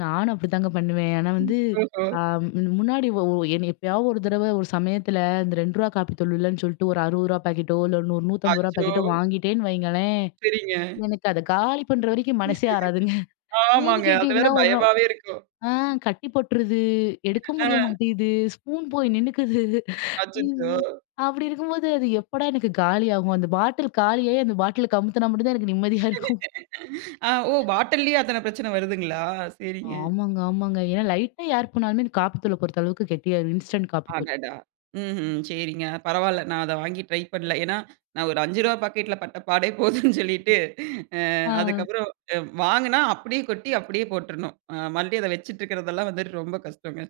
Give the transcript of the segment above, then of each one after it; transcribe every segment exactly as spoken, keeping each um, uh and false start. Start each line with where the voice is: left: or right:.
left: நானும் அப்படிதாங்க பண்ணுவேன். ஆனா
right: ம்.
left: வந்து,
right: ஓஹோ!
left: ஆ முன்னாடி ஒ எப்பயாவது ஒரு தடவ ஒரு சமயத்தில இந்த ரெண்டு ரூவா காப்பி தூள் இல்லன்னு சொல்லிட்டு ஒரு அறுபது ரூவா பாக்கெட்டோ இல்ல ₹150.
right: அச்சோ!
left: பாக்கெட்டோ வாங்கிட்டேன்னு வையுங்களேன்,
right: சரிங்க.
left: எனக்கு அத காலி பண்ணுற வரை மனசே ஆறாதுங்க. ஏன்னு
right: ஆமாங்க. அது வேற
left: கேட்டிங்கன்னா, ஒரு நாள்
right: பயமாவே இருக்கும்.
left: ஆ கட்டி போ போற்றுது, எடுக்க
right: ஆ.
left: முடிய மாட்டேங்குது ஸ்பூன் போய் நின்னுக்குது.
right: அச்சச்சோ!
left: அப்படி இருக்கும்போது, அது எப்போடா எனக்கு காலியாகும்! அந்த பாட்டில் காலியாயி, அந்த பாட்டில் கமுத்தினா மட்டும் தான் எனக்கு நிம்மதியா இருக்கும்.
right: அ. ஓ! பாட்டில்லயே அத்தன பிரச்சன வருதுங்களா? சரிங்க.
left: ஆமாங்க ஆமாங்க ஏன்னா லைட்டா ஏர் போனாலுமே காப்பி தூள பொறுத்த அளவுக்கு கெட்டியாயிரும், இன்ஸ்டன்ட் காப்பி தூள்.
right: அடாடா। ம்ஹ்ம். சரிங்க. பரவால்ல! நான் அதை வாங்கி ட்ரை பண்ணல. ஏன்னா நான் ஒரு அஞ்சு ரூவா பாக்கெட்டில பட்டப்பாடே போதும்னு சொல்லிட்டு அ.
left: ஆ.
right: அதுக்கப்புறம் வாங்கினா அப்படியே கொட்டி, அப்படியே போட்றனும். அ மறுபடியும் அத வச்சுக்கிட்டுருக்கிறதெல்லாம் வந்து ரொம்ப கஷ்டங்க.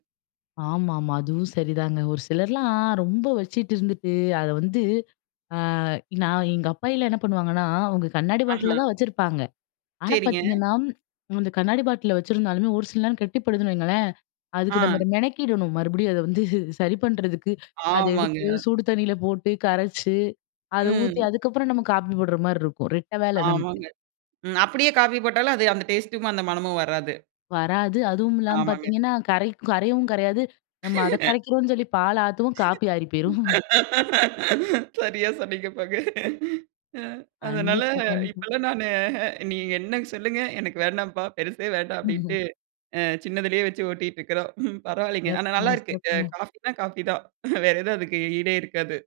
left: ஆமாமா, அதுவும் சரிதாங்க. ஒரு சிலர்லாம் ரொம்ப வச்சிட்டு இருந்துட்டு, அதை வந்து, ஆ நான் எங்க அப்பாயில்லாம் என்ன பண்ணுவாங்கன்னா, அவங்க கண்ணாடி
right: ஆஹா.
left: பாட்டிலில தான் வச்சிருப்பாங்க. ஆனா
right: சரிங்க.
left: பார்த்தீங்கன்னா, அந்த கண்ணாடி பாட்டிலில வச்சுருந்தாலுமே ஒரு சில நேரம் கெட்டிப்படுதுன்னு வையுங்களேன், அதுக்கு நம்ம
right: ஆ.
left: மெனக்கிடணும், மறுபடியும் அத வந்து சரி பண்ணுறதுக்கு. அத எடுத்து,
right: ஆமாங்க.
left: சூடு தண்ணியில போட்டு கரைச்சு, அத ஊத்தி
right: ம்.
left: அதுக்கப்புறம் நம்ம காப்பி போடுற மாரி இருக்கும், ரெட்டை வேலை நமக்கு.
right: ஆமாங்க. ம், அப்படியே காஃபி போட்டாலும் அது அந்த டேஸ்ட்டும், அந்த மனமும் வராது.
left: வராது, அதுவும் இல்லாம
right: ஆமாங்க.
left: பார்த்தீங்கன்னா, கரைக் கரையவும் கரையாது. நம்ம அத கரைக்கிறோம்ன்னு சொல்லி பால் ஆத்துவோம், காப்பி ஆறி போயிரும்.
right: சரியா சொன்னீங்க போங்க. அ. அதனால,
left: கண்டிப்பா, கண்டிப்பா.
right: இப்பலாம் நானு அ நீங்க என்ன சொல்லுங்க, எனக்கு வேண்டாம்பா பெருசே வேண்டாம் அப்படின்ட்டு அ சின்னதிலேயே வச்சு ஓட்டிட்டுருக்கிறோம். பரவாயில்லைங்க. ஆனா நல்லா
left: சிறப்புங்க,
right: இருக்கு.
left: சிறப்புங்க.
right: காஃபினா காஃபி தான், வேற எதும் அதக்கு ஈடே இருக்காது.